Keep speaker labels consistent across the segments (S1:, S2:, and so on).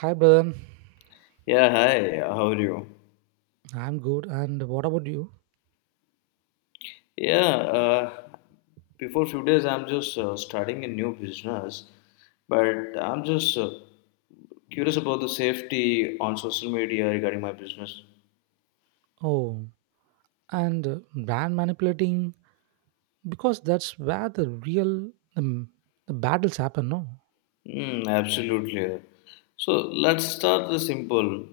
S1: Hi, brother.
S2: Yeah, hi, how are you?
S1: I'm good. And what about you?
S2: Yeah, uh, before few days I'm just starting a new business, but I'm just curious about the safety on social media regarding my business.
S1: Oh, and brand manipulating because that's where the battles happen. No,
S2: Mm, absolutely. So let's start the simple,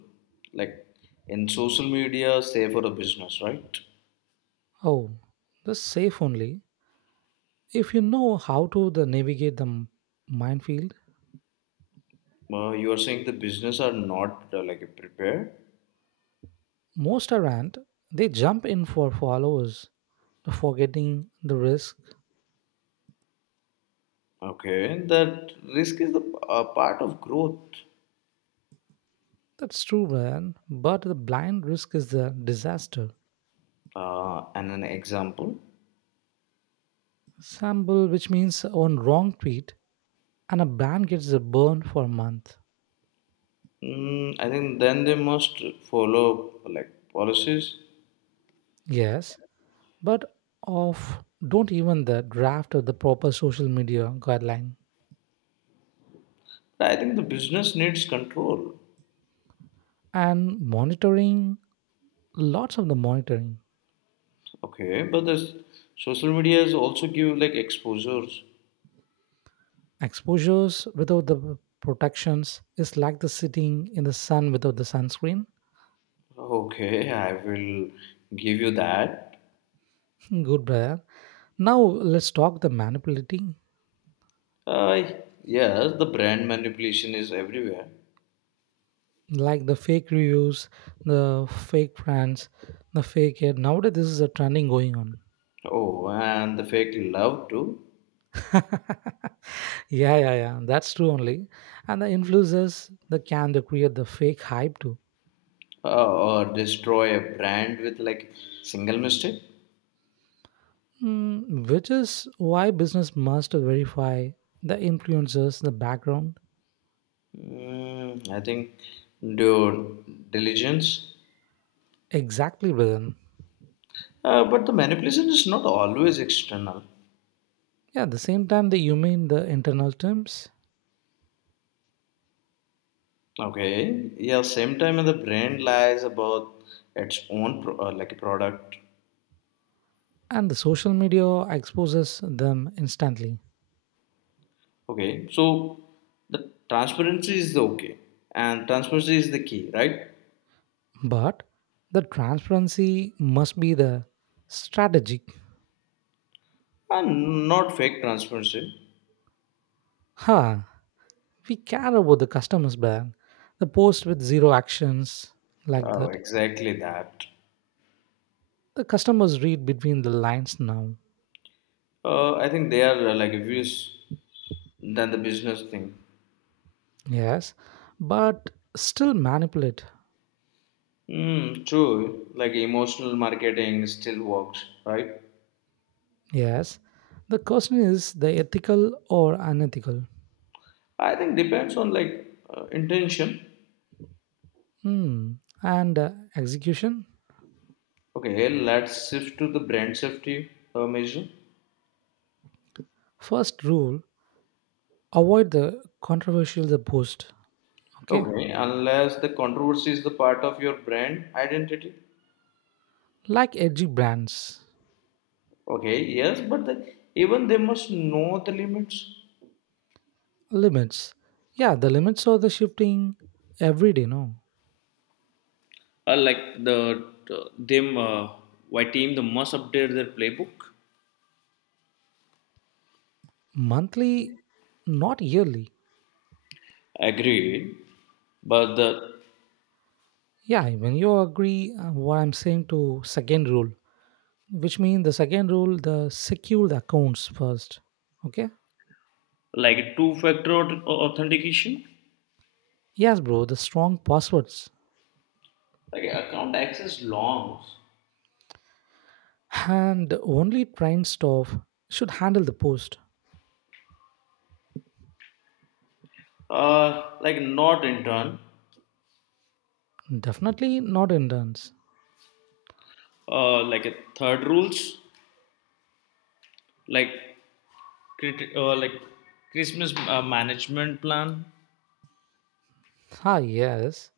S2: like in social media, say for a business, right?
S1: oh, the safe only. If you know how to the navigate the minefield,
S2: You are saying the business are not like prepared.
S1: most are ant they jump in for followers, forgetting the risk.
S2: Okay, that risk is the part of growth.
S1: That's true, man. But the blind risk is the disaster.
S2: And an example.
S1: Sample, which means on wrong tweet, and a brand gets a burn for a month.
S2: Mm, I think then they must follow like policies.
S1: Yes, but of don't even the draft of the proper social media guideline
S2: I think the business needs control.
S1: and monitoring lots of the monitoring
S2: Okay, but this social medias also give like exposures.
S1: exposures without the protections is like the sitting in the sun without the sunscreen.
S2: Okay, I will give you that.
S1: Good brother. Now let's talk the manipulating
S2: Uh, yes, the brand manipulation is everywhere.
S1: like the fake reviews, the fake friends, the fake ad. Nowadays this is a trending going on.
S2: Oh, and the fake love too,
S1: Yeah, yeah, yeah. That's true only. And the influencers, they create the fake hype too.
S2: or destroy a brand with like single mistake.
S1: Mm, which is why business must verify the influencers, the background.
S2: Mm, I think due diligence.
S1: Exactly, Brian.
S2: But the manipulation is not always external.
S1: Yeah, at the same time, the you mean the internal terms
S2: Okay. Yeah. Same time, the brand lies about its own like a product.
S1: and the social media exposes them instantly.
S2: Okay. So the transparency is the okay, and transparency is the key, right?
S1: But the transparency must be the strategic.
S2: And not fake transparency.
S1: Huh. We care about the customers, Brian. The post with zero actions like
S2: Oh,
S1: that.
S2: exactly that.
S1: The customers read between the lines now.
S2: I think they are like views than the business thing.
S1: Yes, but still manipulate.
S2: Mm, true. Like emotional marketing still works, right?
S1: Yes. The question is the ethical or unethical.
S2: I think depends on like intention.
S1: Hmm. And execution?
S2: Okay, let's shift to the brand safety measure.
S1: First rule avoid the controversial the post. Okay.
S2: Okay, unless the controversy is the part of your brand identity.
S1: Like edgy brands.
S2: Okay, yes, but the, even they must know the limits.
S1: Limits. Yeah, the limits are the shifting every day, no?
S2: Like the- them white team, they must update their playbook.
S1: Monthly, not yearly.
S2: Agreed. But the
S1: Yeah, when you agree what I'm saying to second rule, which means the second rule the secure the accounts first, okay,
S2: like two-factor authentication,
S1: yes bro, the strong passwords
S2: like account access logs,
S1: and only trained staff should handle the post,
S2: like not in turn,
S1: definitely not interns,
S2: like a third rules, like like Christmas management plan.
S1: ah yes,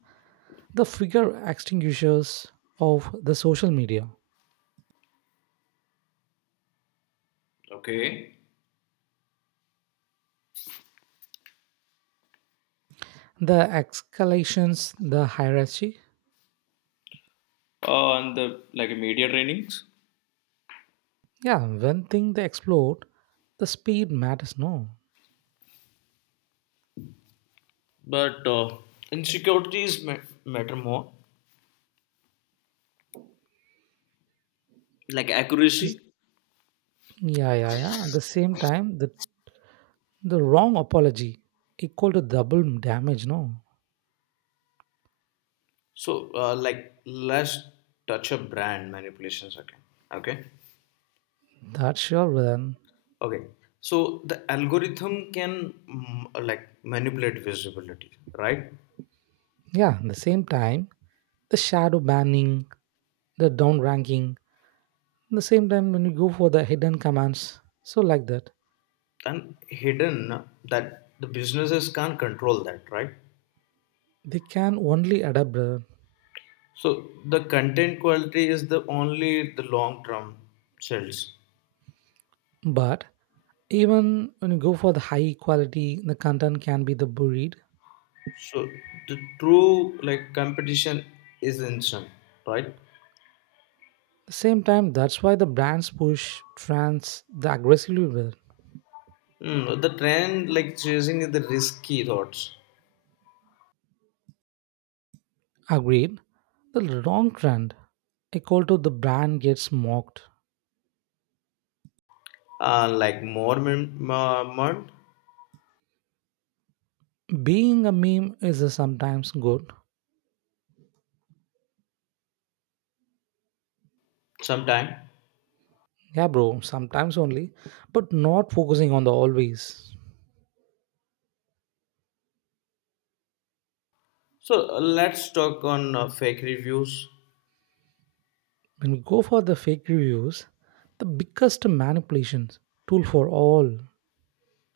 S1: the figure extinguishers of the social media,
S2: Okay.
S1: the escalations the hierarchy,
S2: And the like media trainings.
S1: yeah when thing they explode, the speed matters, no?
S2: But insecurities matter more, like
S1: This-
S2: accuracy.
S1: yeah, yeah, yeah, at the same time the wrong apology equal to double damage, no?
S2: So like let's touch a brand manipulations again. Okay,
S1: That sure will.
S2: okay. So the algorithm can like manipulate visibility, right?
S1: Yeah, at the same time, the shadow banning, the downranking, at the same time when you go for the hidden commands, so like that.
S2: And hidden that the businesses can't control that, right?
S1: They can only adapt, brother.
S2: So the content quality is the only the long term sales.
S1: But even when you go for the high quality, the content can be the buried. At
S2: So the true like competition is instant, right?
S1: the same time, that's why the brands push trends the aggressively brother.
S2: Mm, the trend like chasing the risky thoughts,
S1: Agreed. The wrong trend, equal to the brand gets mocked.
S2: like more month
S1: Being a meme is sometimes good.
S2: sometime.
S1: Yeah, bro, sometimes only, but not focusing on the always.
S2: So let's talk on fake reviews.
S1: When we go for the fake reviews, the biggest manipulations tool for all.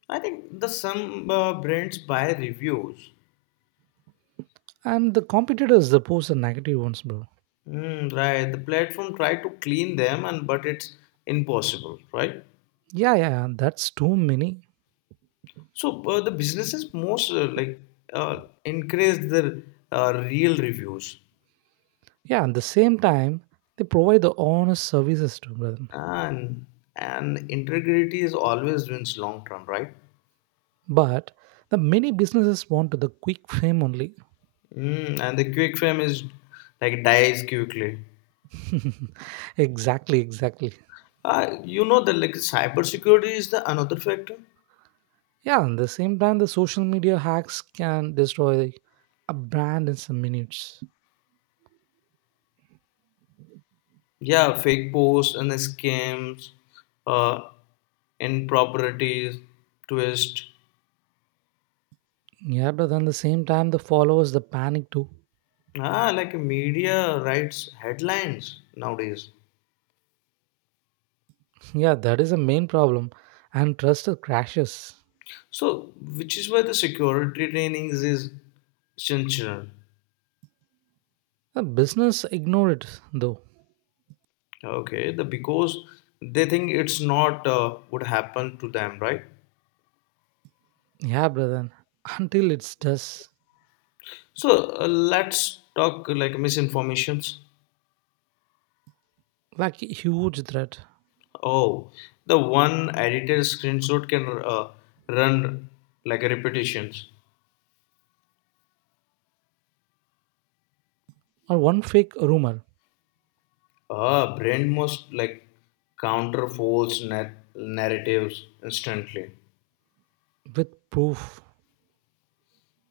S2: I think the some brands buy reviews.
S1: And the competitors that post the negative ones, bro.
S2: Mm, right, the platform try to clean them, and but it's impossible, right?
S1: Yeah, yeah, yeah, that's too many.
S2: So the businesses most like encourage their real reviews,
S1: Yeah, at the same time, they provide the honest services to them.
S2: and and integrity is always wins long term, right?
S1: But the many businesses want to the quick fame only.
S2: Mm, and the quick fame is like dies quickly.
S1: Exactly, exactly.
S2: You know that like cybersecurity is the another factor.
S1: Yeah, at the same time, the social media hacks can destroy a brand in some minutes.
S2: Yeah, fake posts and the scams, uh, improprieties, twist.
S1: Yeah, but then the same time, the followers, the panic too.
S2: Ah, like media writes headlines nowadays.
S1: Yeah, that is the main problem. And trust crashes.
S2: So, which is why the security trainings is essential.
S1: The business ignore it though.
S2: Okay, the because they think it's not would happen to them, right?
S1: Yeah, brother. Until it's just
S2: So let's talk like misinformations.
S1: like a huge threat
S2: Oh, the one edited screenshot can run like repetitions.
S1: or one fake rumor
S2: Ah, brain must like counter false narratives instantly.
S1: with proof.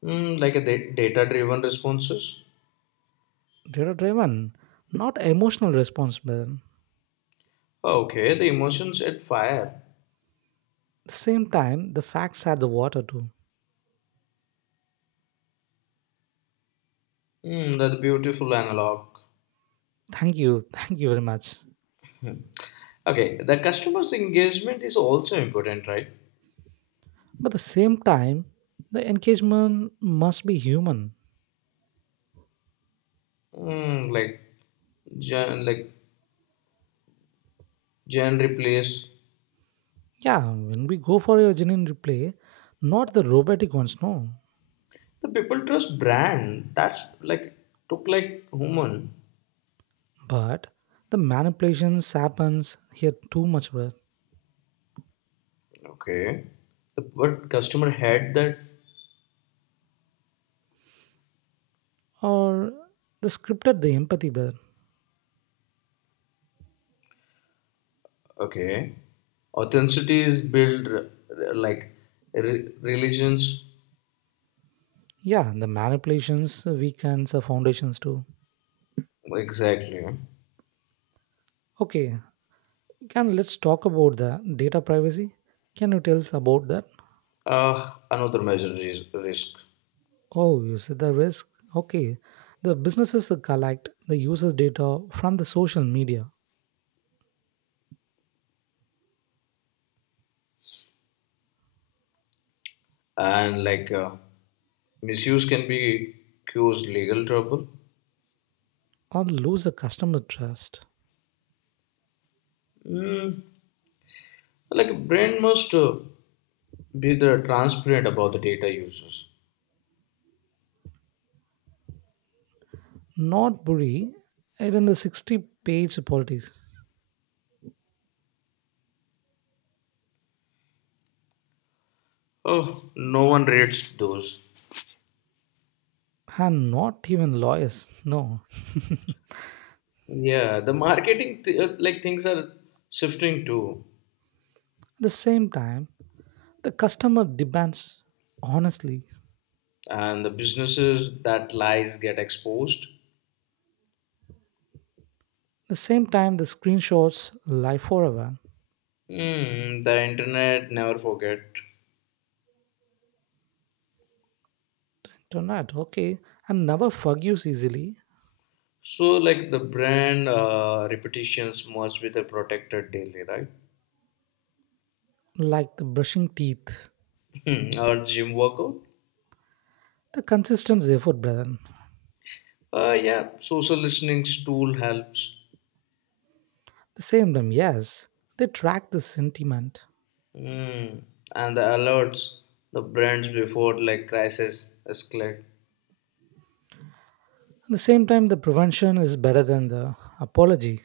S2: Mm, like a data driven responses.
S1: Data driven, not emotional response, brother.
S2: Okay, the emotions at fire.
S1: The same time, the facts are the water too.
S2: Hmm, that's beautiful analog.
S1: Thank you, thank you very much.
S2: Okay, the customer's engagement is also important, right?
S1: But the same time, the engagement must be human.
S2: Hmm, gen, like gen replace
S1: Yeah, when we go for a genuine replay, not the robotic ones, no,
S2: the people trust brand. That's like took like human.
S1: but the manipulations happens here too much, brother.
S2: Okay, the, but customer had that.
S1: Or the scripted, the empathy, brother.
S2: Okay, authenticity is built r- like religions
S1: Yeah, the manipulations weakens the foundations too.
S2: exactly.
S1: Okay, can let's talk about the data privacy. Can you tell us about that?
S2: Another major risk
S1: Oh, you said the risk. Okay, the businesses that collect the users' data from the social media
S2: and like. Misuse can be cause legal trouble.
S1: or lose the customer trust.
S2: Mm, like a brand must be the transparent about the data users.
S1: Not bully it in the 60-page politics
S2: Oh, no one reads those.
S1: and not even lawyers no at
S2: Yeah, the marketing like things are shifting too,
S1: the same time the customer demands honestly.
S2: and the businesses that lies get exposed.
S1: At the same time the screenshots lie forever
S2: Mm, the internet never forget.
S1: tonight okay and never forgives easily
S2: So like the brand reputations must be the protected daily, right?
S1: like the brushing teeth,
S2: Hmm, or gym workout.
S1: the consistent effort brethren.
S2: Yeah, social listening tool helps.
S1: At the same time yes they track the sentiment,
S2: Mm. And the alerts, the brands before like crisis escalate.
S1: at the same time the prevention is better than the apology,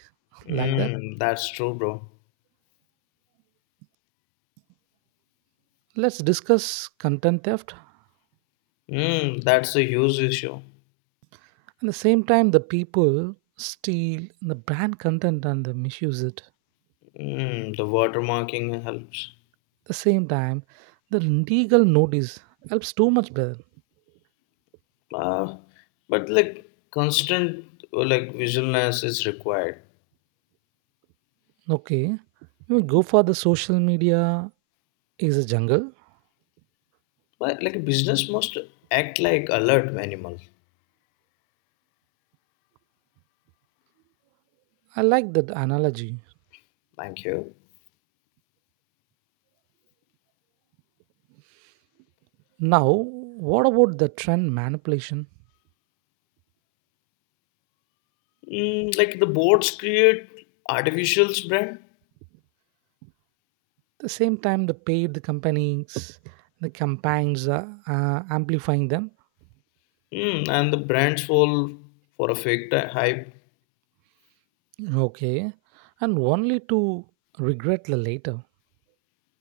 S1: like that.
S2: Mm. That's true, bro.
S1: Let's discuss content theft.
S2: Mm. That's a huge issue.
S1: At the same time, the people steal the brand content and they misuse it.
S2: Mm. The watermarking helps.
S1: The same time, the legal notice helps too much better.
S2: Uh, but like constant like vigilance is required.
S1: Okay, we go for the social media is a jungle.
S2: But like business must act like alert animal.
S1: I like that analogy.
S2: Thank you.
S1: Now, what about the trend manipulation?
S2: Mm, like the boards create artificial brand,
S1: The same time, the paid the companies, the campaigns are amplifying them.
S2: and the brands fall for a fake hype.
S1: Okay, and only to regret the later.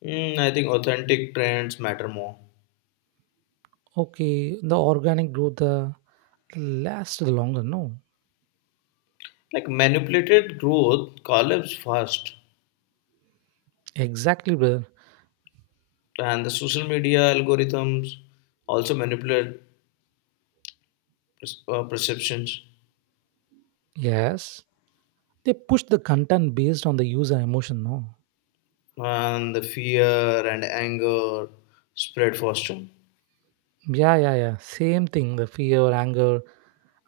S2: Mm, I think authentic trends matter more.
S1: Okay, the organic growth. The last longer, no.
S2: Like manipulated growth collapse fast,
S1: Exactly, brother.
S2: and the social media algorithms also manipulate perceptions,
S1: Yes. They push the content based on the user emotion, no.
S2: and the fear and anger spread faster.
S1: Yeah, yeah, yeah. Same thing, the fear, anger.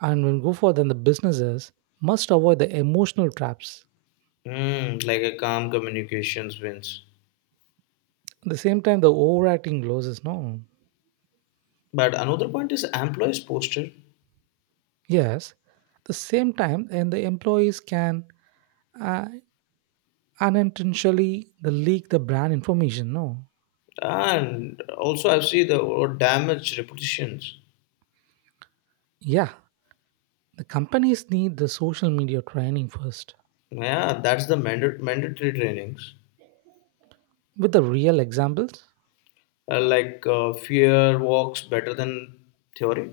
S1: And when go for then the businesses must avoid the emotional traps.
S2: Mm, like a calm communications wins.
S1: At the same time, the overacting losses, no.
S2: But another point is employees posture,
S1: Yes. The same time, and the employees can uh, unintentionally the leak the brand information, no.
S2: and also I see the or damage reputations.
S1: Yeah, the companies need the social media training first
S2: Yeah, that's the mandatory trainings.
S1: with the real examples.
S2: Like fear works better than theory.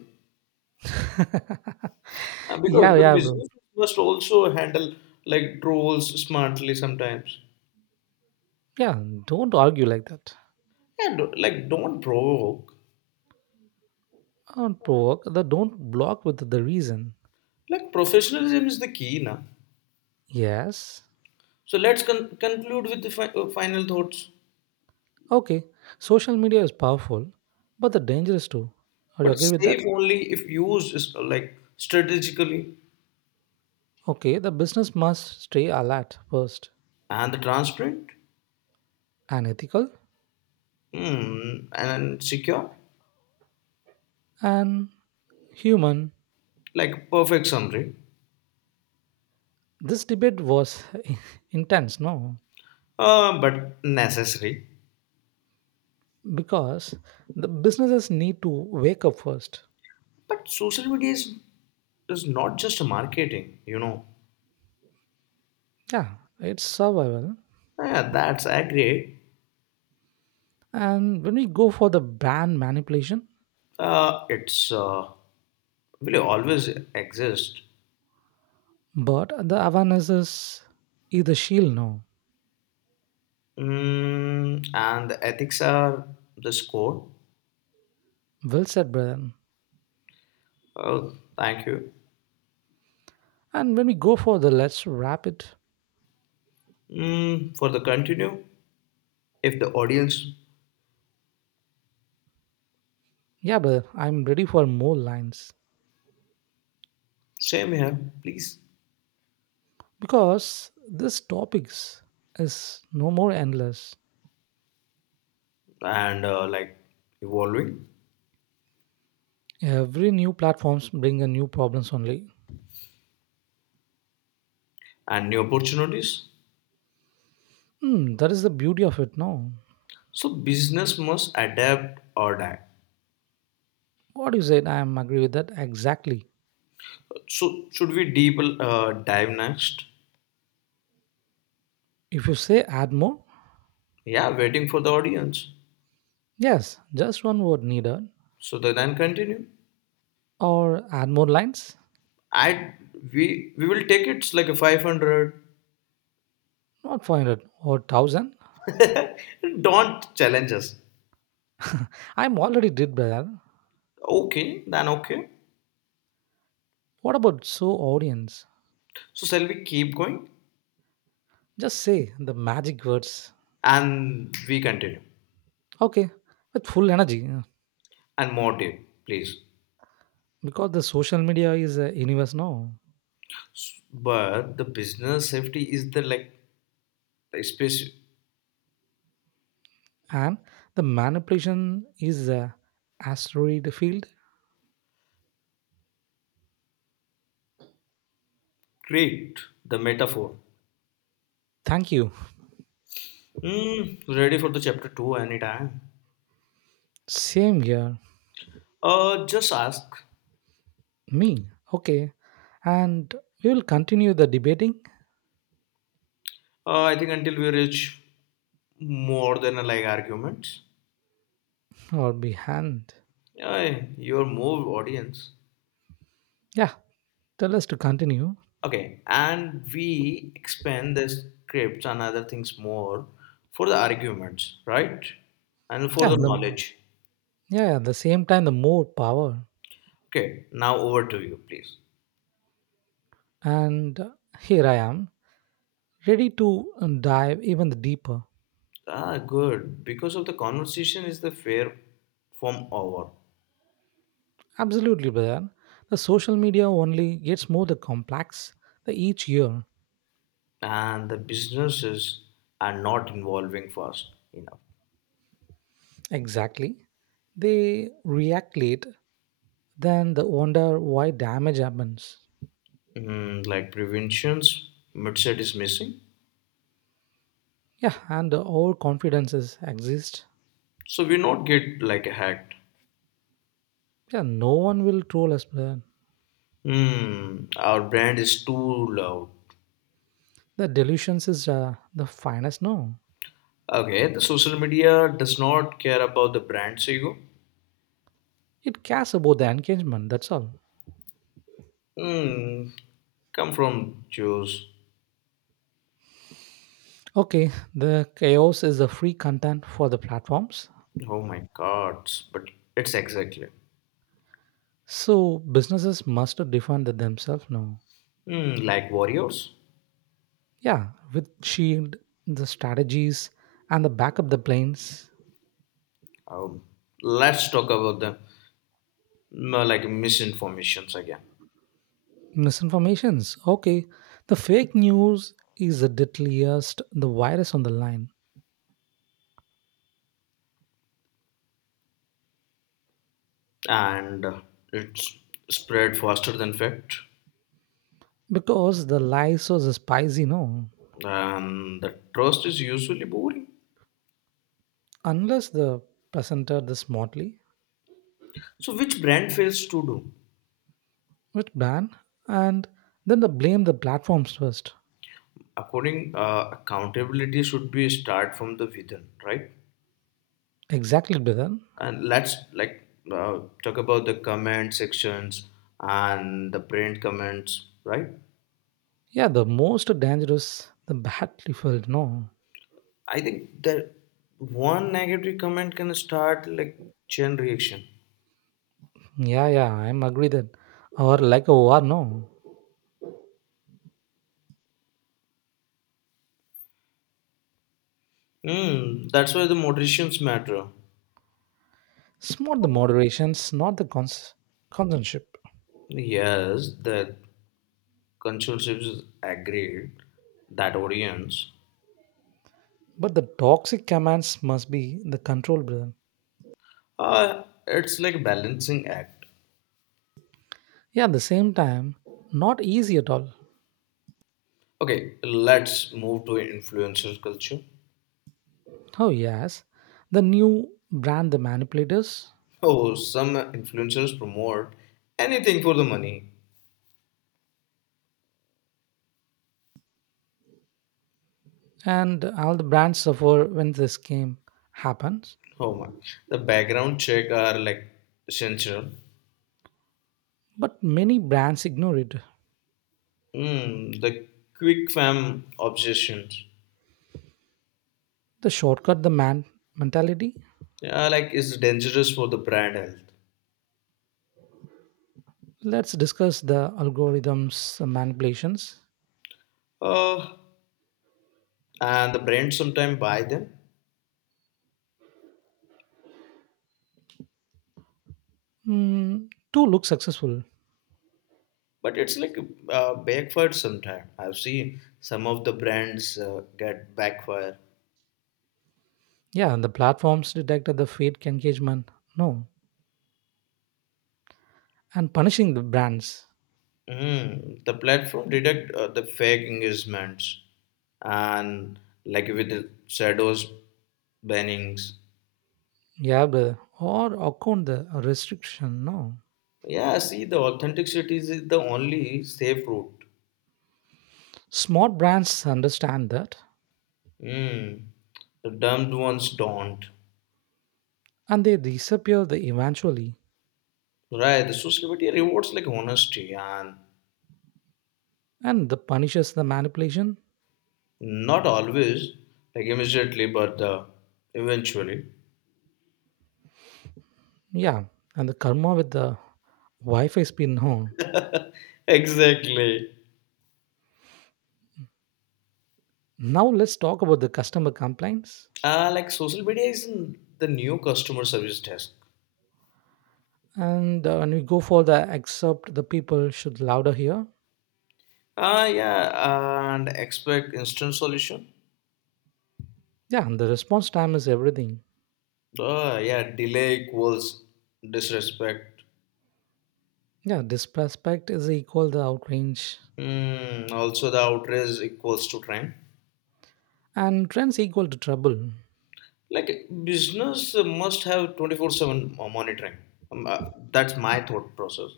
S2: Uh,
S1: Yeah,
S2: because the
S1: yeah, bro.
S2: business must also handle like trolls smartly sometimes
S1: Yeah, don't argue like that.
S2: and like don't provoke.
S1: Don't provoke. The, don't block with the reason.
S2: Like professionalism is the key now,
S1: Yes.
S2: so let's conclude with the final thoughts.
S1: Okay. Social media is powerful, but the dangerous too. Are you
S2: But
S1: agree with that?
S2: safe only if used is, like strategically
S1: Okay. The business must stay alert first
S2: and transparent.
S1: and ethical
S2: Mm, and secure.
S1: and human.
S2: Like perfect summary.
S1: This debate was intense, no?
S2: But necessary.
S1: Because the businesses need to wake up first.
S2: But social media is not just marketing, you know.
S1: Yeah, it's survival.
S2: Yeah, that's agree.
S1: And when we go for the brand manipulation,
S2: It's will always exist.
S1: but the awareness is the shield now.
S2: Mm, and the ethics are the score.
S1: Well said, brother.
S2: Oh, thank you.
S1: And when we go for the let's wrap it,
S2: Mm, for the continue, if the audience,
S1: yeah, brother, I'm ready for more lines.
S2: same here, please.
S1: Because this topics is no more endless.
S2: And like evolving
S1: Every new platforms bring a new problems only.
S2: and new opportunities.
S1: Hmm, that is the beauty of it, no?
S2: So business must adapt or die.
S1: What you said, I am agree with that exactly.
S2: So should we deep dive next?
S1: If you say add more,
S2: Yeah, waiting for the audience.
S1: yes, just one word needed.
S2: So the, then continue.
S1: Or add more lines,
S2: I we will take it like a 500.
S1: not 500 or 1000.
S2: Don't challenge us.
S1: I'm already did, brother.
S2: Okay, then okay.
S1: What about so audience?
S2: So shall we keep going?
S1: Just say the magic words.
S2: And we continue.
S1: Okay, with full energy. Yeah.
S2: And more deal, please.
S1: Because the social media is a universe now.
S2: But the business safety is the like the space.
S1: And the manipulation is a asteroid field.
S2: Great, the metaphor.
S1: Thank you.
S2: Hmm, ready for the chapter two anytime.
S1: Same here.
S2: Just ask.
S1: Me. Okay. And we will continue the debating
S2: I think until we reach more than like arguments.
S1: or behind.
S2: Yeah, your more audience.
S1: Yeah. Tell us to continue.
S2: Okay, and we expand the scripts and other things more for the arguments, right? And for
S1: Yeah.
S2: the knowledge.
S1: Yeah. Yeah, the same time, the more power.
S2: Okay, now over to you, please.
S1: And here I am, ready to dive even deeper.
S2: Ah, good. Because of the conversation is the fair form over,
S1: Absolutely, brother. The social media only gets more the complex the each year.
S2: and the businesses are not involving fast enough.
S1: Exactly. They react late, then they wonder why damage happens.
S2: Mm, like preventions, midset is missing,
S1: Yeah, and our confidences exist.
S2: so we not get like a hacked.
S1: Yeah, no one will troll us, brother.
S2: Hmm, our brand is too loud.
S1: The delusions is the finest no.
S2: Okay, the social media does not care about the brand's ego.
S1: It cares about the engagement, that's all.
S2: Hmm, come from Jews.
S1: Okay, the chaos is the free content for the platforms.
S2: Oh my God! But it's exactly
S1: So businesses must defend themselves now.
S2: like warriors.
S1: Yeah, with shield, the strategies, and the backup the planes,
S2: Um, let's talk about the like misinformations again,
S1: misinformations. Okay, the fake news is the deadliest, the virus on the line
S2: and it's spread faster than fact.
S1: because the lies are the spicy. No,
S2: And the trust is usually boring.
S1: unless the presenter the smartly
S2: So which brand fails to do?
S1: with ban and then the blame the platforms first.
S2: According accountability should be start from the within, right?
S1: Exactly, Bidan.
S2: And let's like talk about the comment sections and the print comments, right?
S1: Yeah, the most dangerous, the battlefield. No,
S2: I think that one negative comment can start like chain reaction.
S1: yeah, yeah, I'm agree that or like a war. No.
S2: Hmm, that's why the moderations matter.
S1: It's not the moderations, not the consentship,
S2: Yes, the consulship is agreed that audience.
S1: but the toxic commands must be the control rhythm.
S2: It's like balancing act.
S1: Yeah, at the same time, not easy at all.
S2: Okay, let's move to influencer culture.
S1: Oh yes, the new brand, the manipulators,
S2: Oh, some influencers promote anything for the money.
S1: and all the brands suffer when this game happens.
S2: Oh my. The background check are like essential.
S1: But many brands ignore it.
S2: Mm, the quick fam obsessions.
S1: The shortcut, the man mentality.
S2: Yeah, like it's dangerous for the brand health.
S1: Let's discuss the algorithms, the manipulations.
S2: Uh, and the brand sometimes buy them,
S1: Mm, to look successful.
S2: but it's like backfired sometime. I've seen some of the brands get backfire.
S1: Yeah, and the platforms detected the fake engagement. No, and punishing the brands.
S2: Mm, the platform detect the fake engagements and like with the shadows bannings.
S1: Yeah, brother. Or account the restriction. No,
S2: Yeah, see, the authenticity is the only safe route.
S1: smart brands understand that,
S2: Hmm. The damned ones don't.
S1: and they disappear the eventually,
S2: Right, the society rewards like honesty and
S1: and the punishes the manipulation.
S2: not always, like immediately, but eventually.
S1: Yeah, and the karma with the Wi-Fi spin. No.
S2: Exactly.
S1: Now let's talk about the customer complaints,
S2: Like social media is the new customer service desk.
S1: and when we go for the except, the people should louder here.
S2: Ah, yeah, and expect instant solution.
S1: Yeah, and the response time is everything.
S2: Ah, yeah, delay equals disrespect.
S1: Yeah, disrespect is equal the outrage,
S2: Hmm, also, the outrage equals to trend.
S1: and trends equal to trouble.
S2: Like business must have 24/7 monitoring. Um, uh, that's my thought process.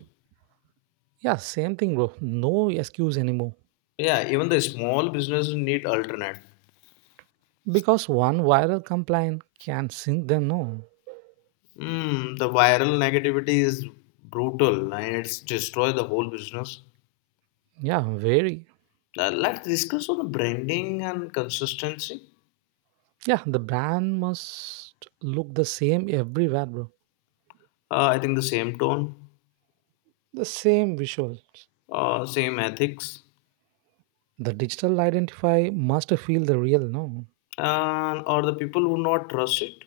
S1: Yeah, same thing, bro. No excuse anymore.
S2: Yeah, even the small businesses need alternate.
S1: Because one viral complaint can sink them, no.
S2: Mm, the viral negativity is brutal, and it's destroy the whole business.
S1: Yeah, very.
S2: Let's discuss on the branding and consistency.
S1: Yeah, the brand must look the same everywhere, bro.
S2: I think the same tone,
S1: The same visuals.
S2: same ethics,
S1: The digital identify must feel the real, no.
S2: and or the people who not trust it.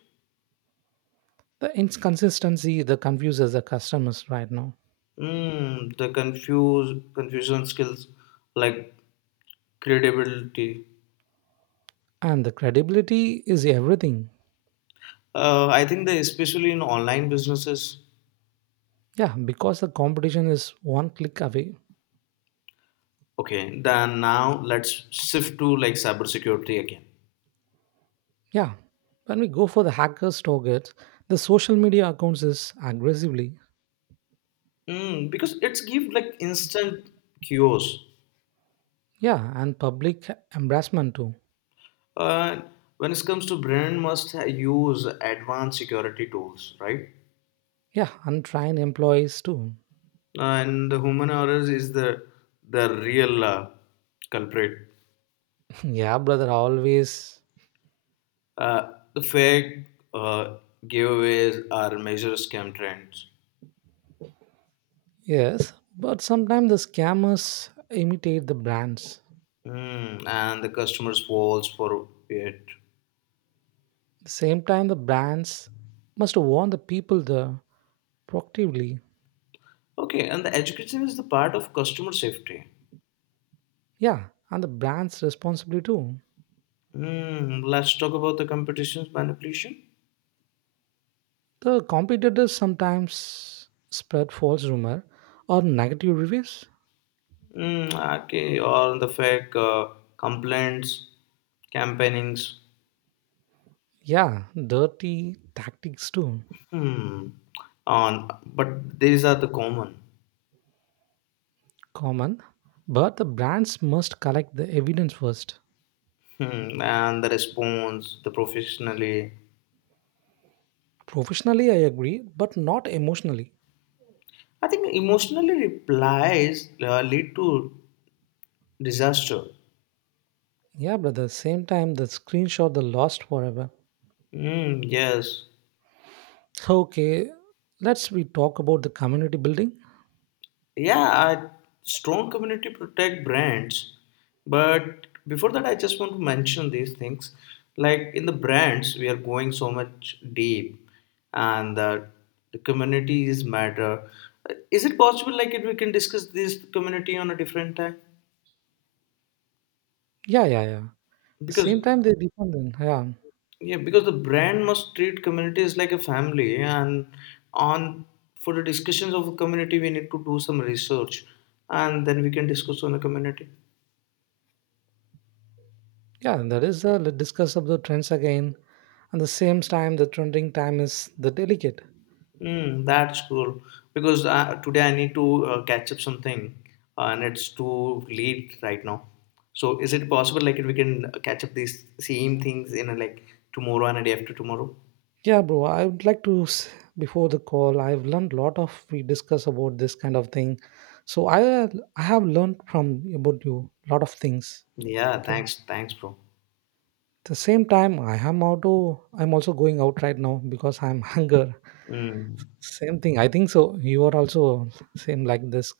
S1: The inconsistency that confuses the customers right now.
S2: Mm, the confuse confusion skills like credibility.
S1: And the credibility is everything.
S2: I think that especially in online businesses.
S1: Yeah, because the competition is one click away.
S2: Okay, then now let's shift to like cybersecurity again.
S1: Yeah. When we go for the hackers targets, the social media accounts is aggressively.
S2: Mm, because it's give like instant cures.
S1: Yeah, and public embarrassment too.
S2: Uh, when it comes to brand, must use advanced security tools, right?
S1: Yeah, untrained employees too.
S2: And the human errors is the real culprit.
S1: Yeah, brother, always.
S2: Uh, the fake uh, giveaways are major scam trends,
S1: Yes, but sometimes the scammers imitate the brands.
S2: and the customers falls for it.
S1: The same time, the brands must warn the people the proactively.
S2: Okay, and the education is the part of customer safety.
S1: Yeah, and the brands responsibly too.
S2: Hmm, let's talk about the competitions manipulation.
S1: The competitors sometimes spread false rumor or negative reviews.
S2: Hmm, okay, or the fake complaints, campaignings.
S1: Yeah, dirty tactics too.
S2: Hmm, on but these are the common.
S1: Common. But the brands must collect the evidence first.
S2: Hmm, and the response, the professionally.
S1: Professionally, I agree, but not emotionally.
S2: I think emotionally replies lead to disaster.
S1: Yeah, but at the same time, the screenshot the lost forever.
S2: Hmm, yes.
S1: Okay, let's we talk about the community building.
S2: Yeah, strong community protect brands. But before that, I just want to mention these things. Like in the brands, we are going so much deep, and the community is matter. Is it possible, like, if we can discuss this community on a different time?
S1: Yeah, yeah, yeah. The
S2: Because
S1: same time they depend on yeah,
S2: yeah, because the brand must treat communities like a family, and on for the discussions of a community, we need to do some research, and then we can discuss on the community.
S1: yeah. And that is the let's discuss of the trends again, and the same time the trending time is the delicate.
S2: Mm, that's cool because today I need to catch up something and it's too late right now. So is it possible like we can catch up these same things in a, like tomorrow and a day after tomorrow?
S1: Yeah, bro. I would like to before the call. I've learned a lot of we discuss about this kind of thing. So I have learned from about you a lot of things.
S2: Yeah,
S1: Okay.
S2: thanks, thanks, bro.
S1: The same time, I am auto. I'm also going out right now because I'm hunger.
S2: Mm.
S1: Same thing. I think so. You are also same like this.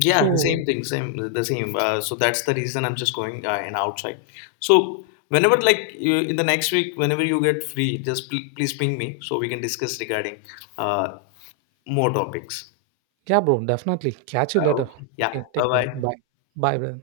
S2: Yeah, the
S1: So
S2: same thing, same, the same. So that's the reason I'm just going and outside. So whenever like you, in the next week, whenever you get free, just please ping me so we can discuss regarding uh, more topics.
S1: yeah, bro. Definitely catch you later.
S2: Okay. Yeah.
S1: Okay,
S2: Bye
S1: take care.
S2: bye.
S1: Bye. Bye, brother.